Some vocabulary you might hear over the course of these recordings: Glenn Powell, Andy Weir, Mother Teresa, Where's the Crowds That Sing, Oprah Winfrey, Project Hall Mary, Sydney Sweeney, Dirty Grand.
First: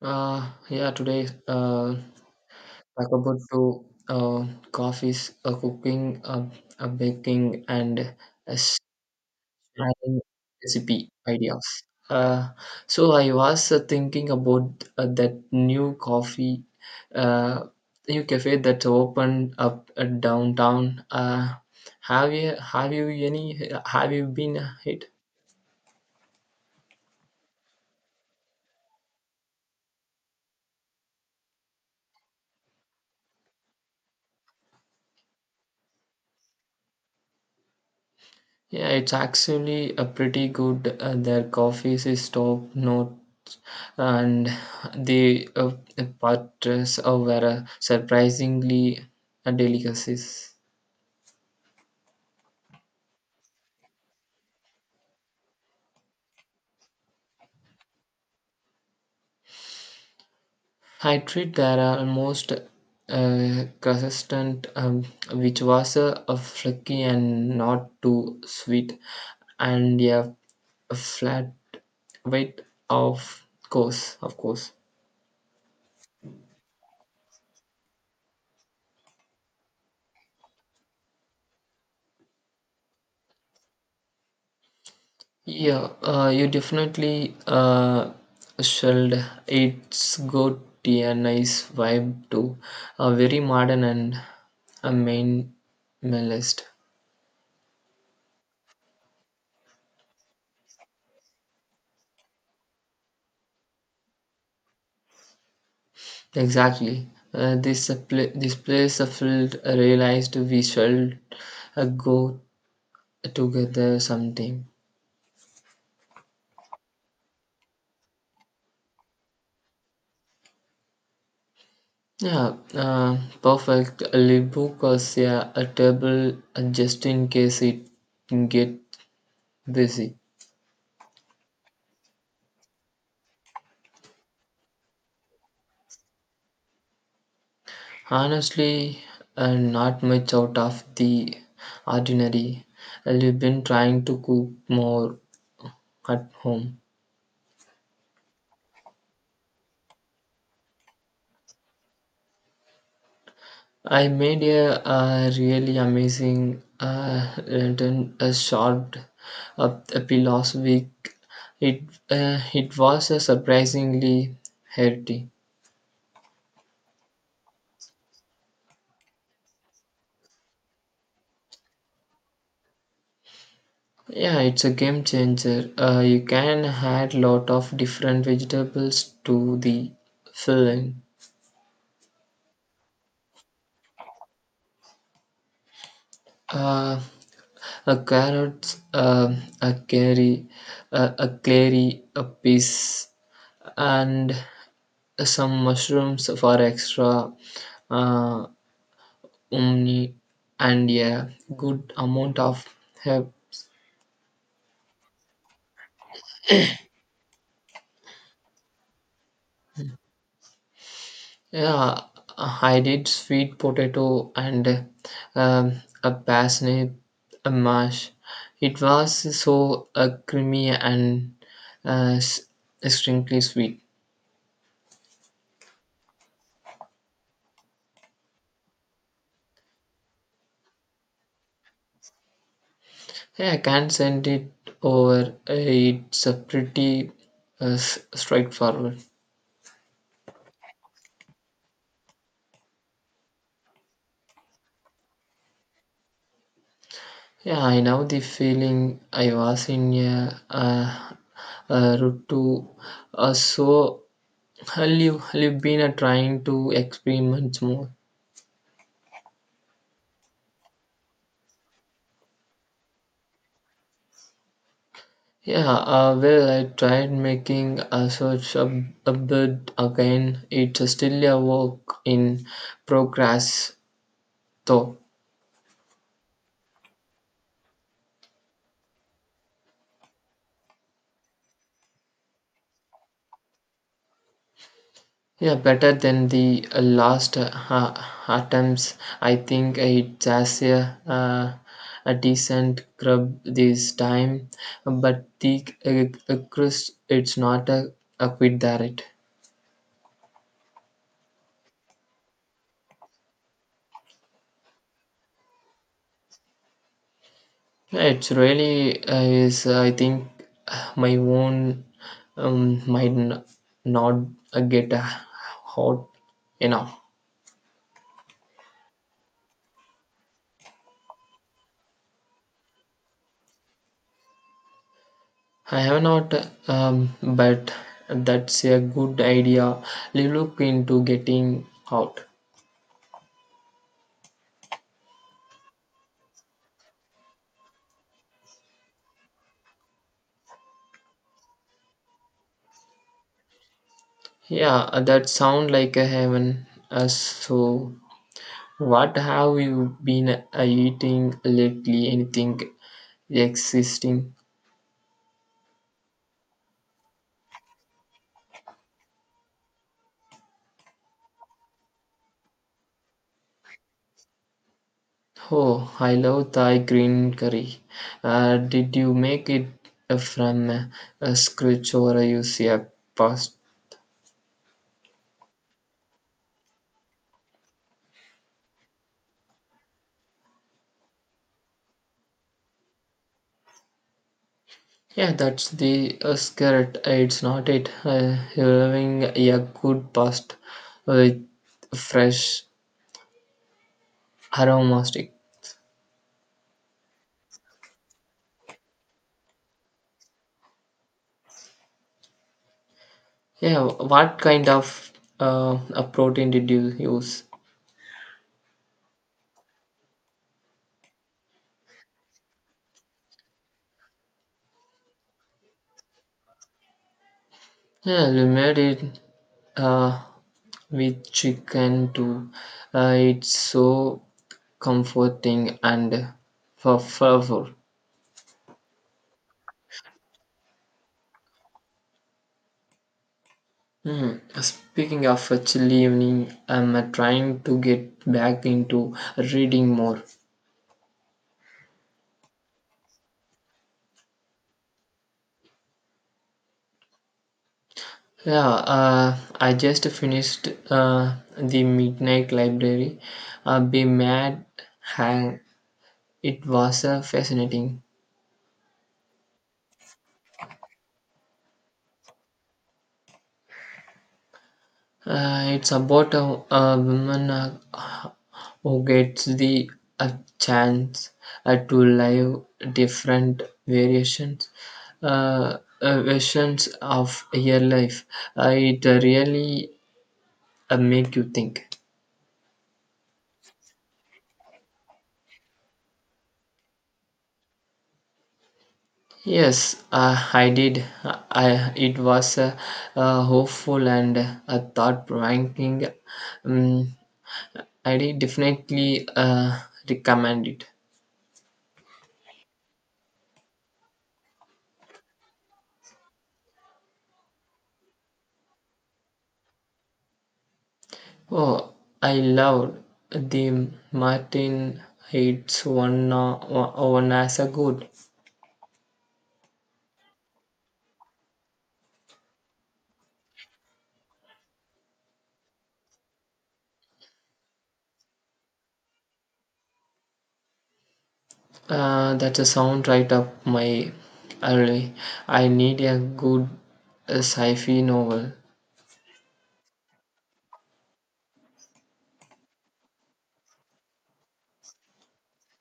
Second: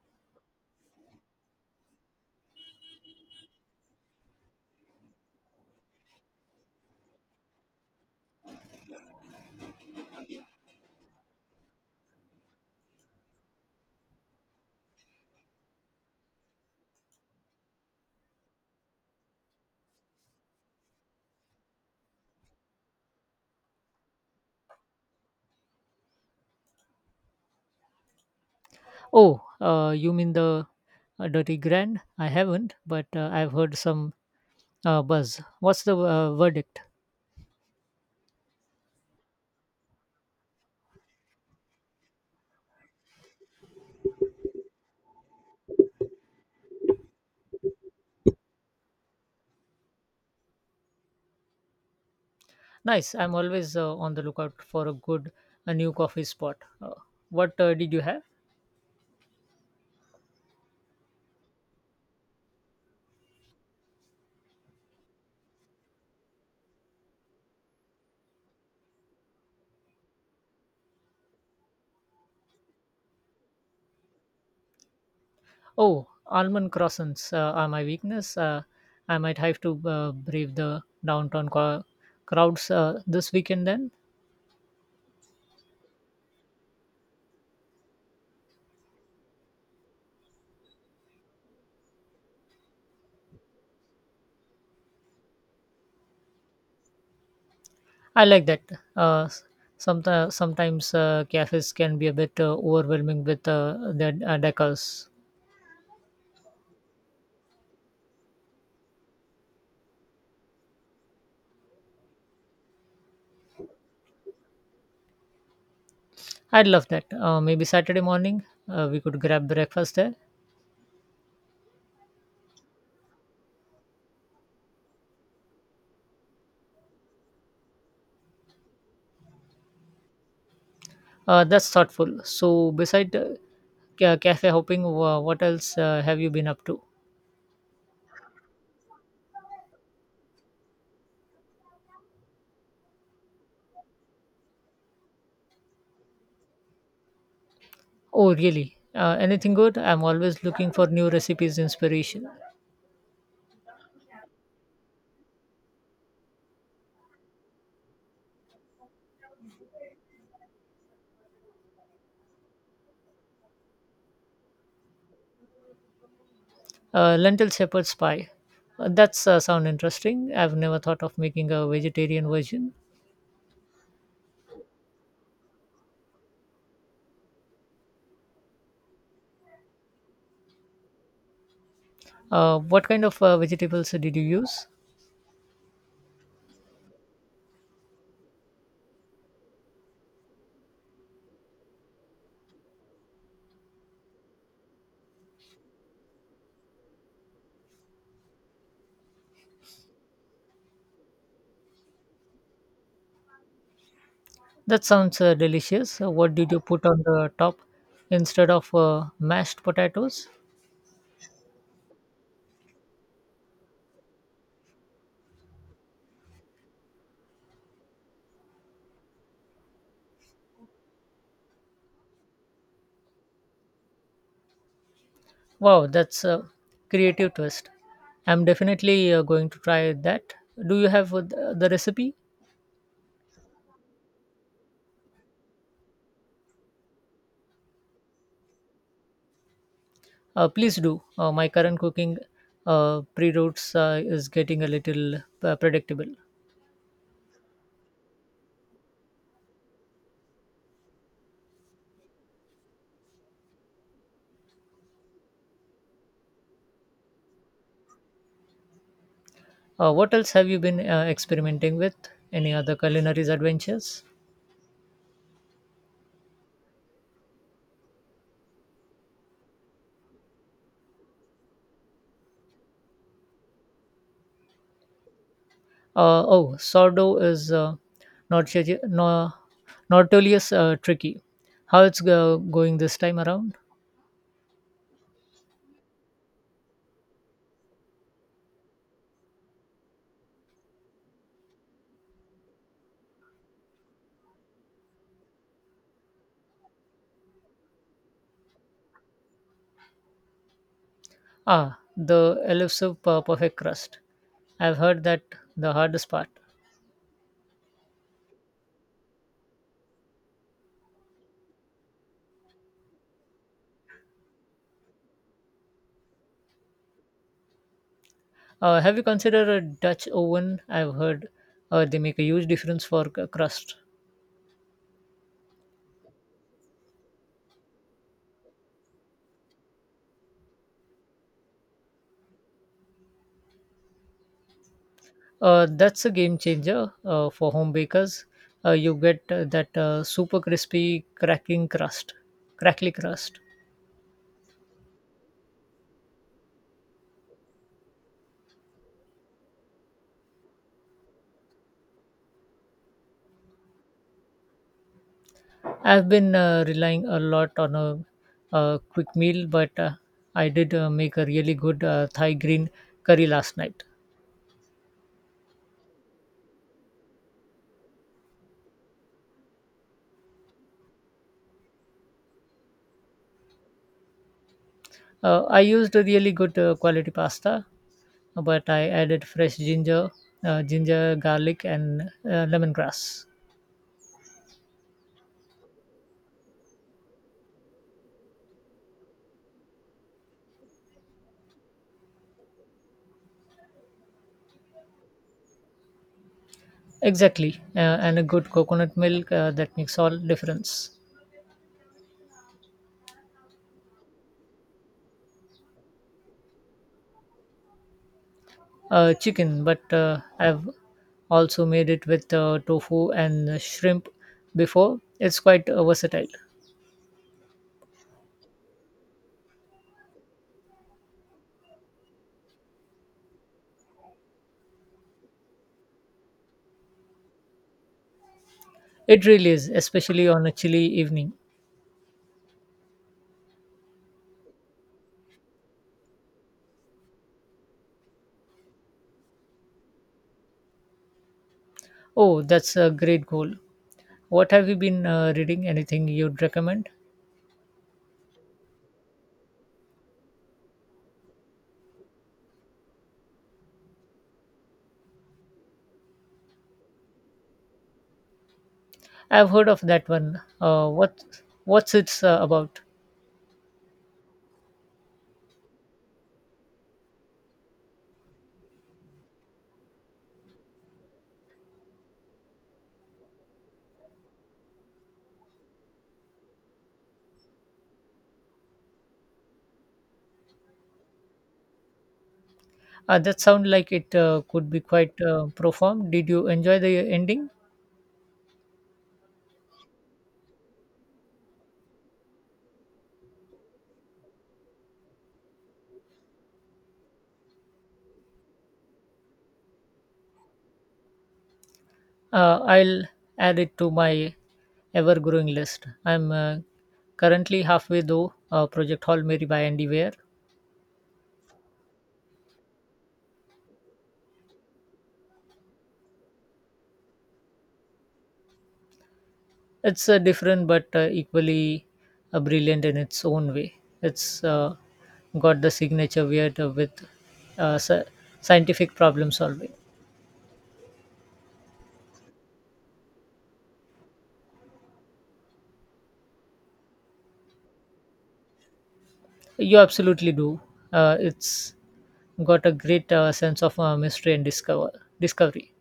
Yeah, today talk about to uh, coffees, cooking, baking, and uh, sharing recipe ideas. Uh, so I was thinking about that new coffee, uh, new cafe that opened up downtown. Have you been hit? Oh, you mean the Dirty Grand? I haven't, but I've heard some buzz. What's the verdict? Yeah, it's actually a pretty good. Their coffees is top notch, and the butters were surprisingly a delicacies. Nice. I'm always on the lookout for a good a new coffee spot. What did you have? I treat there are almost consistent, which was a flaky and not too sweet, and yeah, a flat weight of course, of course. Oh, almond croissants are my weakness. I might have to brave the crowds this weekend then. Yeah, you definitely should. It's got a nice vibe too. Very modern and a minimalist. I like that. Uh, sometimes cafes can be a bit overwhelming with their decors. Exactly. This this place felt realized we should go together sometime. I'd love that. Maybe Saturday morning, we could grab breakfast there. Yeah, perfect. I'll book us, yeah, a table just in case it get busy. That's thoughtful. So, beside cafe hopping, what else have you been up to? Honestly, not much out of the ordinary. I've been trying to cook more at home. Oh, really? Anything good? I'm always looking for new recipes, inspiration. I made a, really amazing lantern short up apple last week. It it was a surprisingly healthy. Lentil shepherd's pie. That's sound interesting. I've never thought of making a vegetarian version. Yeah, it's a game changer. You can add lot of different vegetables to the filling. What kind of vegetables did you use? Uh, A carrot, a carry, a clary, a piece, and some mushrooms for extra uh, umni and a good amount of herb. That sounds delicious. What did you put on the top instead of mashed potatoes? Yeah, I did sweet potato and a parsnip, a mash. It was so creamy and uh, s- extremely sweet. Wow, that's a creative twist. I'm definitely going to try that. Do you have the recipe? Yeah, I can't send it over. It's a pretty straightforward. Please do. My current cooking pre-routes is getting a little predictable. Yeah, I know the feeling. I was in a route to. So, have you been trying to experiment more? What else have you been experimenting with? Any other culinary adventures? Yeah, well, I tried making a search a bit again. It's still a work in progress, though. Oh, sourdough is not, not notorious tricky. How it's going this time around? Yeah, better than the last attempts. I think it has a decent grub this time, but the crust it's not a, a quit there. It Ah, the perfect crust. I've heard that the hardest part. it's really is. I think my own, might not get hot enough. Have you considered a Dutch oven? I've heard they make a huge difference for crust. I have not, but that's a good idea. Look into getting out. That's a game changer for home bakers. You get that super crackly crust. Yeah, that sound like a heaven. So, what have you been eating lately? Anything existing? I've been relying a lot on quick meal, but I did make a really good Thai green curry last night. Oh, I love Thai green curry. Did you make it from a scratch or use a past? I used a really good quality pasta, but I added fresh ginger, ginger, garlic, and lemongrass. Yeah, that's the skirt. It's not it. Having a good past with fresh aromatic. Exactly, and a good coconut milk that makes all difference. Yeah, what kind of a protein did you use? Chicken, but I've also made it with tofu and shrimp before. It's quite versatile. Yeah, we made it uh, with chicken too. It's so comforting and for flavor. It really is, especially on a chilly evening. Hmm. Speaking of a chilly evening, I'm trying to get back into reading more. Oh, that's a great goal. What have you been reading? Anything you'd recommend? Yeah, I just finished the Midnight Library. Be mad, hang. It was fascinating. I've heard of that one. What's it's about? It's about a woman who gets the a chance to live different variations versions of your life. It really make you think. That sound like it could be quite profound. Did you enjoy the ending? Yes, I did. I, it was a hopeful and a thought-provoking. Um, I did definitely recommend it. I'll add it to my ever-growing list. I'm currently halfway through Project Hall Mary by Andy Weir. Oh, I loved the Martin Heights one, one as a good. It's different but equally brilliant in its own way. It's got the signature weird with uh, sci- scientific problem solving. That's a sound right up my alley. I need a good sci-fi novel. You absolutely do. It's got a great sense of mystery and discovery.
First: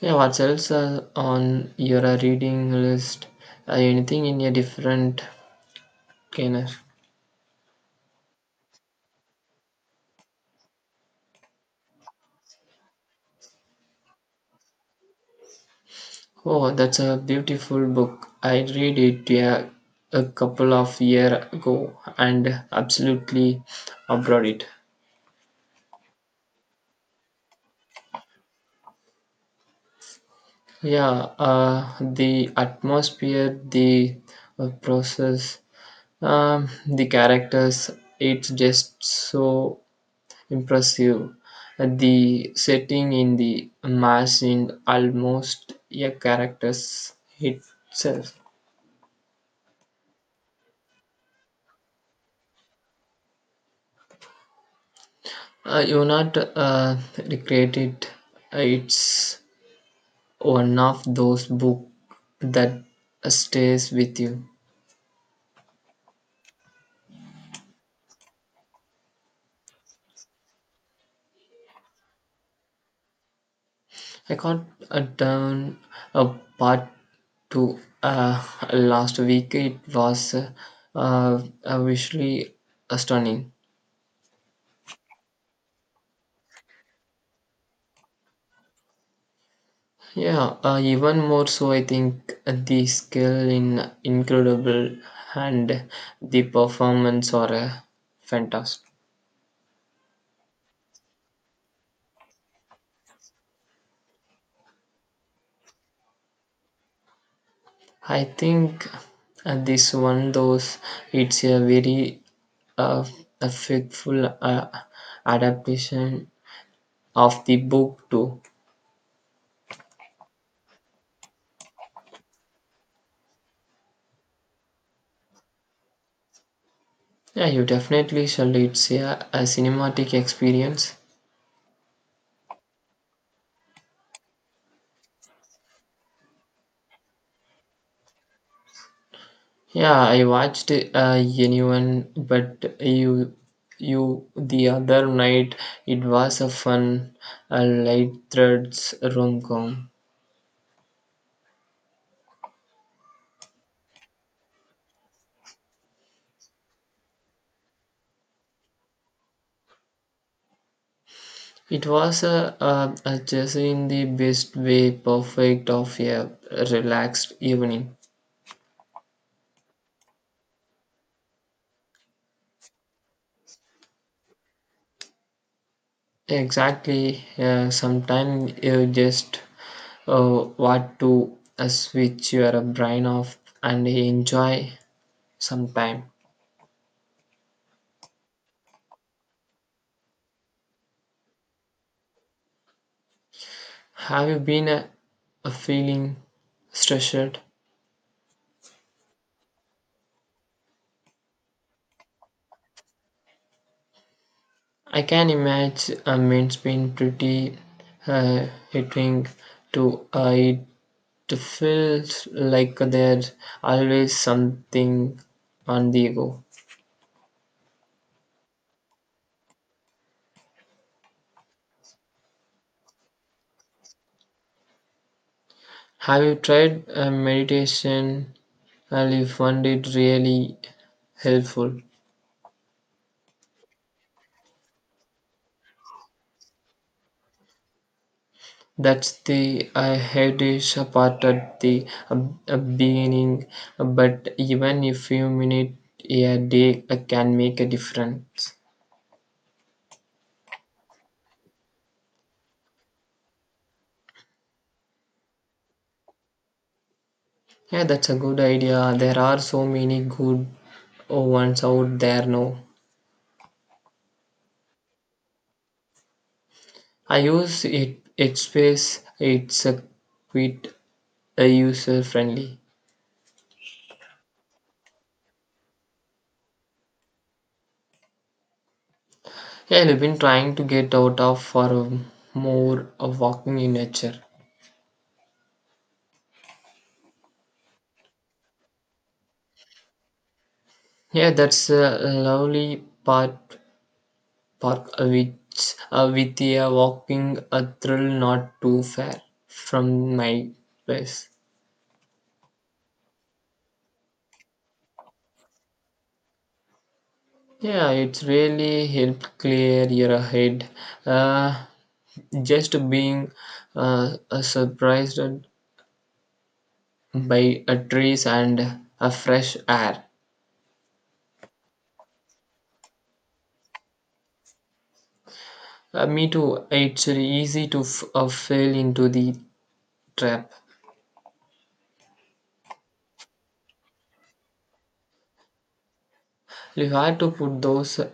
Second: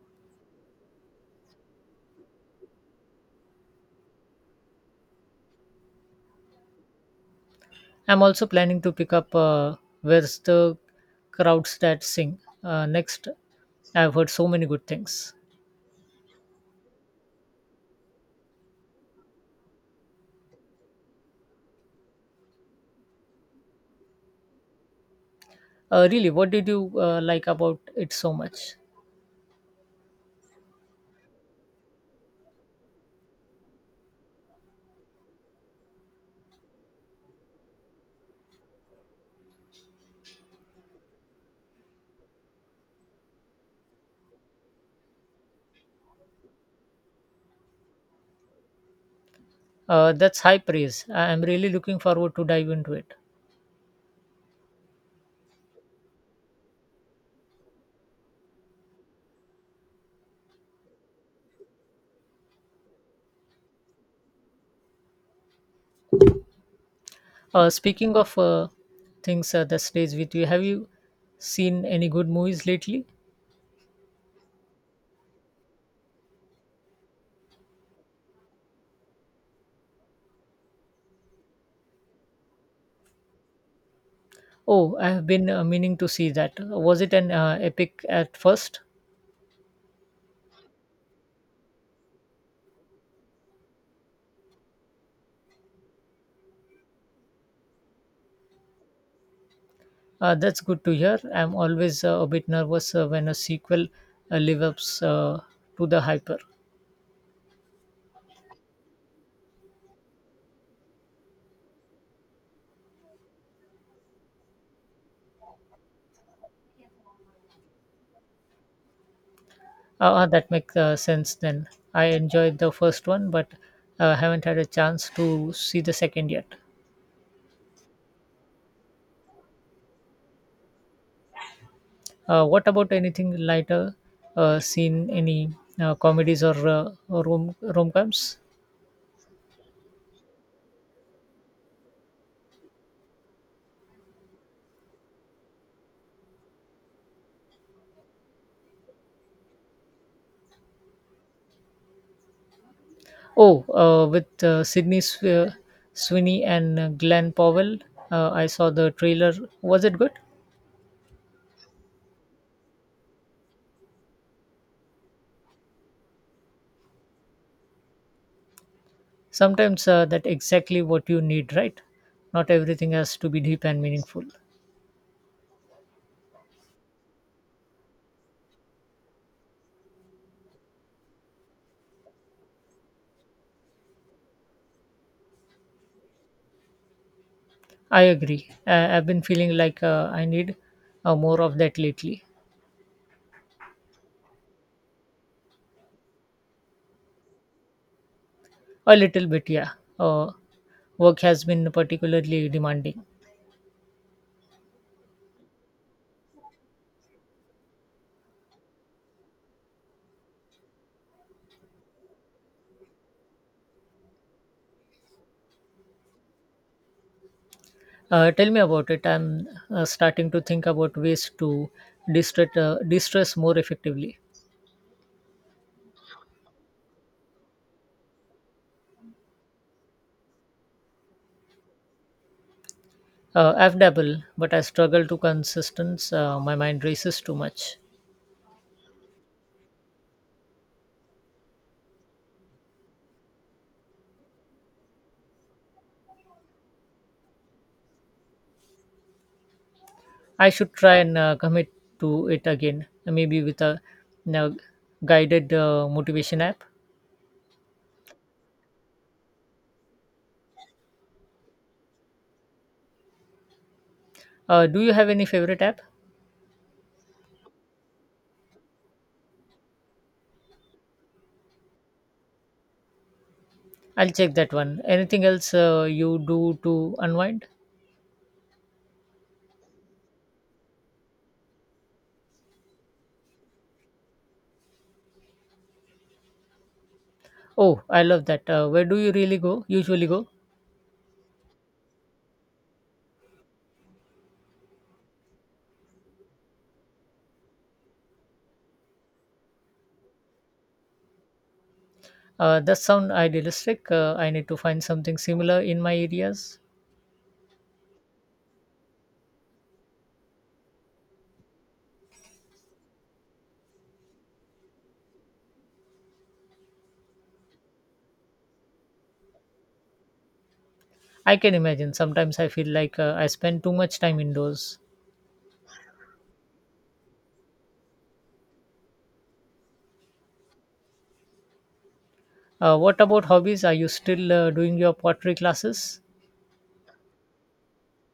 Yeah, what else on your reading list? Anything in a different genre? I'm also planning to pick up Where's the Crowds That Sing next. I've heard so many good things. Oh, that's a beautiful book. I read it, yeah, a couple of year ago and absolutely adored it. Really, what did you like about it so much? Yeah, the atmosphere, the process, the characters, it's just so impressive. The setting in the mass in almost a character's itself. That's high praise. I'm really looking forward to dive into it. You're not recreate it. It's one of those book that stays with you. Speaking of things that stays with you, have you seen any good movies lately? I got down a part two last week. It was visually stunning. Oh, I have been meaning to see that. Was it an epic at first? Yeah, even more so, I think the skill in incredible and the performance are fantastic. That's good to hear. I'm always a bit nervous when a sequel lives up to the hyper. I think this one, those it's a very uh, a faithful adaptation of the book too. That makes sense then. I enjoyed the first one, but haven't had a chance to see the second yet. Yeah, you definitely shall. It's, yeah, a cinematic experience. What about anything lighter? Seen any comedies or rom-coms? Yeah, I watched Anyone, but you the other night. It was a fun, a light threads rom com. Oh, with Sydney Sweeney and Glenn Powell, I saw the trailer. Was it good? It was a just in the best way, perfect of a relaxed evening. Sometimes that's exactly what you need, right? Not everything has to be deep and meaningful. Exactly. Sometimes you just want to switch your brain off and enjoy sometime. I agree. I've been feeling like I need more of that lately. Have you been a feeling stressed? A little bit, yeah. Uh, Work has been particularly demanding. I can imagine, it's been pretty hitting to it feels like there's always something on the go. Tell me about it. I'm starting to think about ways to distress more effectively. Have you tried meditation? Well, you found it really helpful. I've dabbled, but I struggle to consistence. My mind races too much. That's the headish part at the beginning, but even a few minutes a day can make a difference. I should try and commit to it again, maybe with a you know, guided motivation app. Yeah, that's a good idea. There are so many good ones out there now. Do you have any favorite app? I use it. It's space. It's a quite user friendly. I'll check that one. Anything else you do to unwind? Yeah, I've been trying to get out of for, more of walking in nature. Oh, I love that. Where do you really go? Usually go. Yeah, that's a lovely part park, which with a walking a thrill not too far from my place. That sound idealistic. I need to find something similar in my areas. Yeah, it's really helped clear your head. Uh, just being surprised by trees and a fresh air. I can imagine. Sometimes I feel like I spend too much time indoors. Me too. It's easy to fall into the trap. What about hobbies? Are you still doing your pottery classes? You have to put those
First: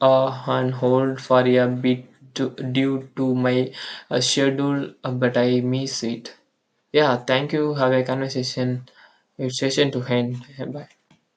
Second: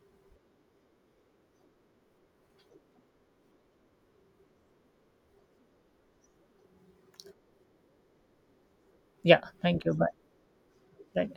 on hold for a bit to, due to my schedule, but I miss it. Yeah, thank you. Have a conversation. Yeah, It's thank session you. to Bye. end. Bye. Thank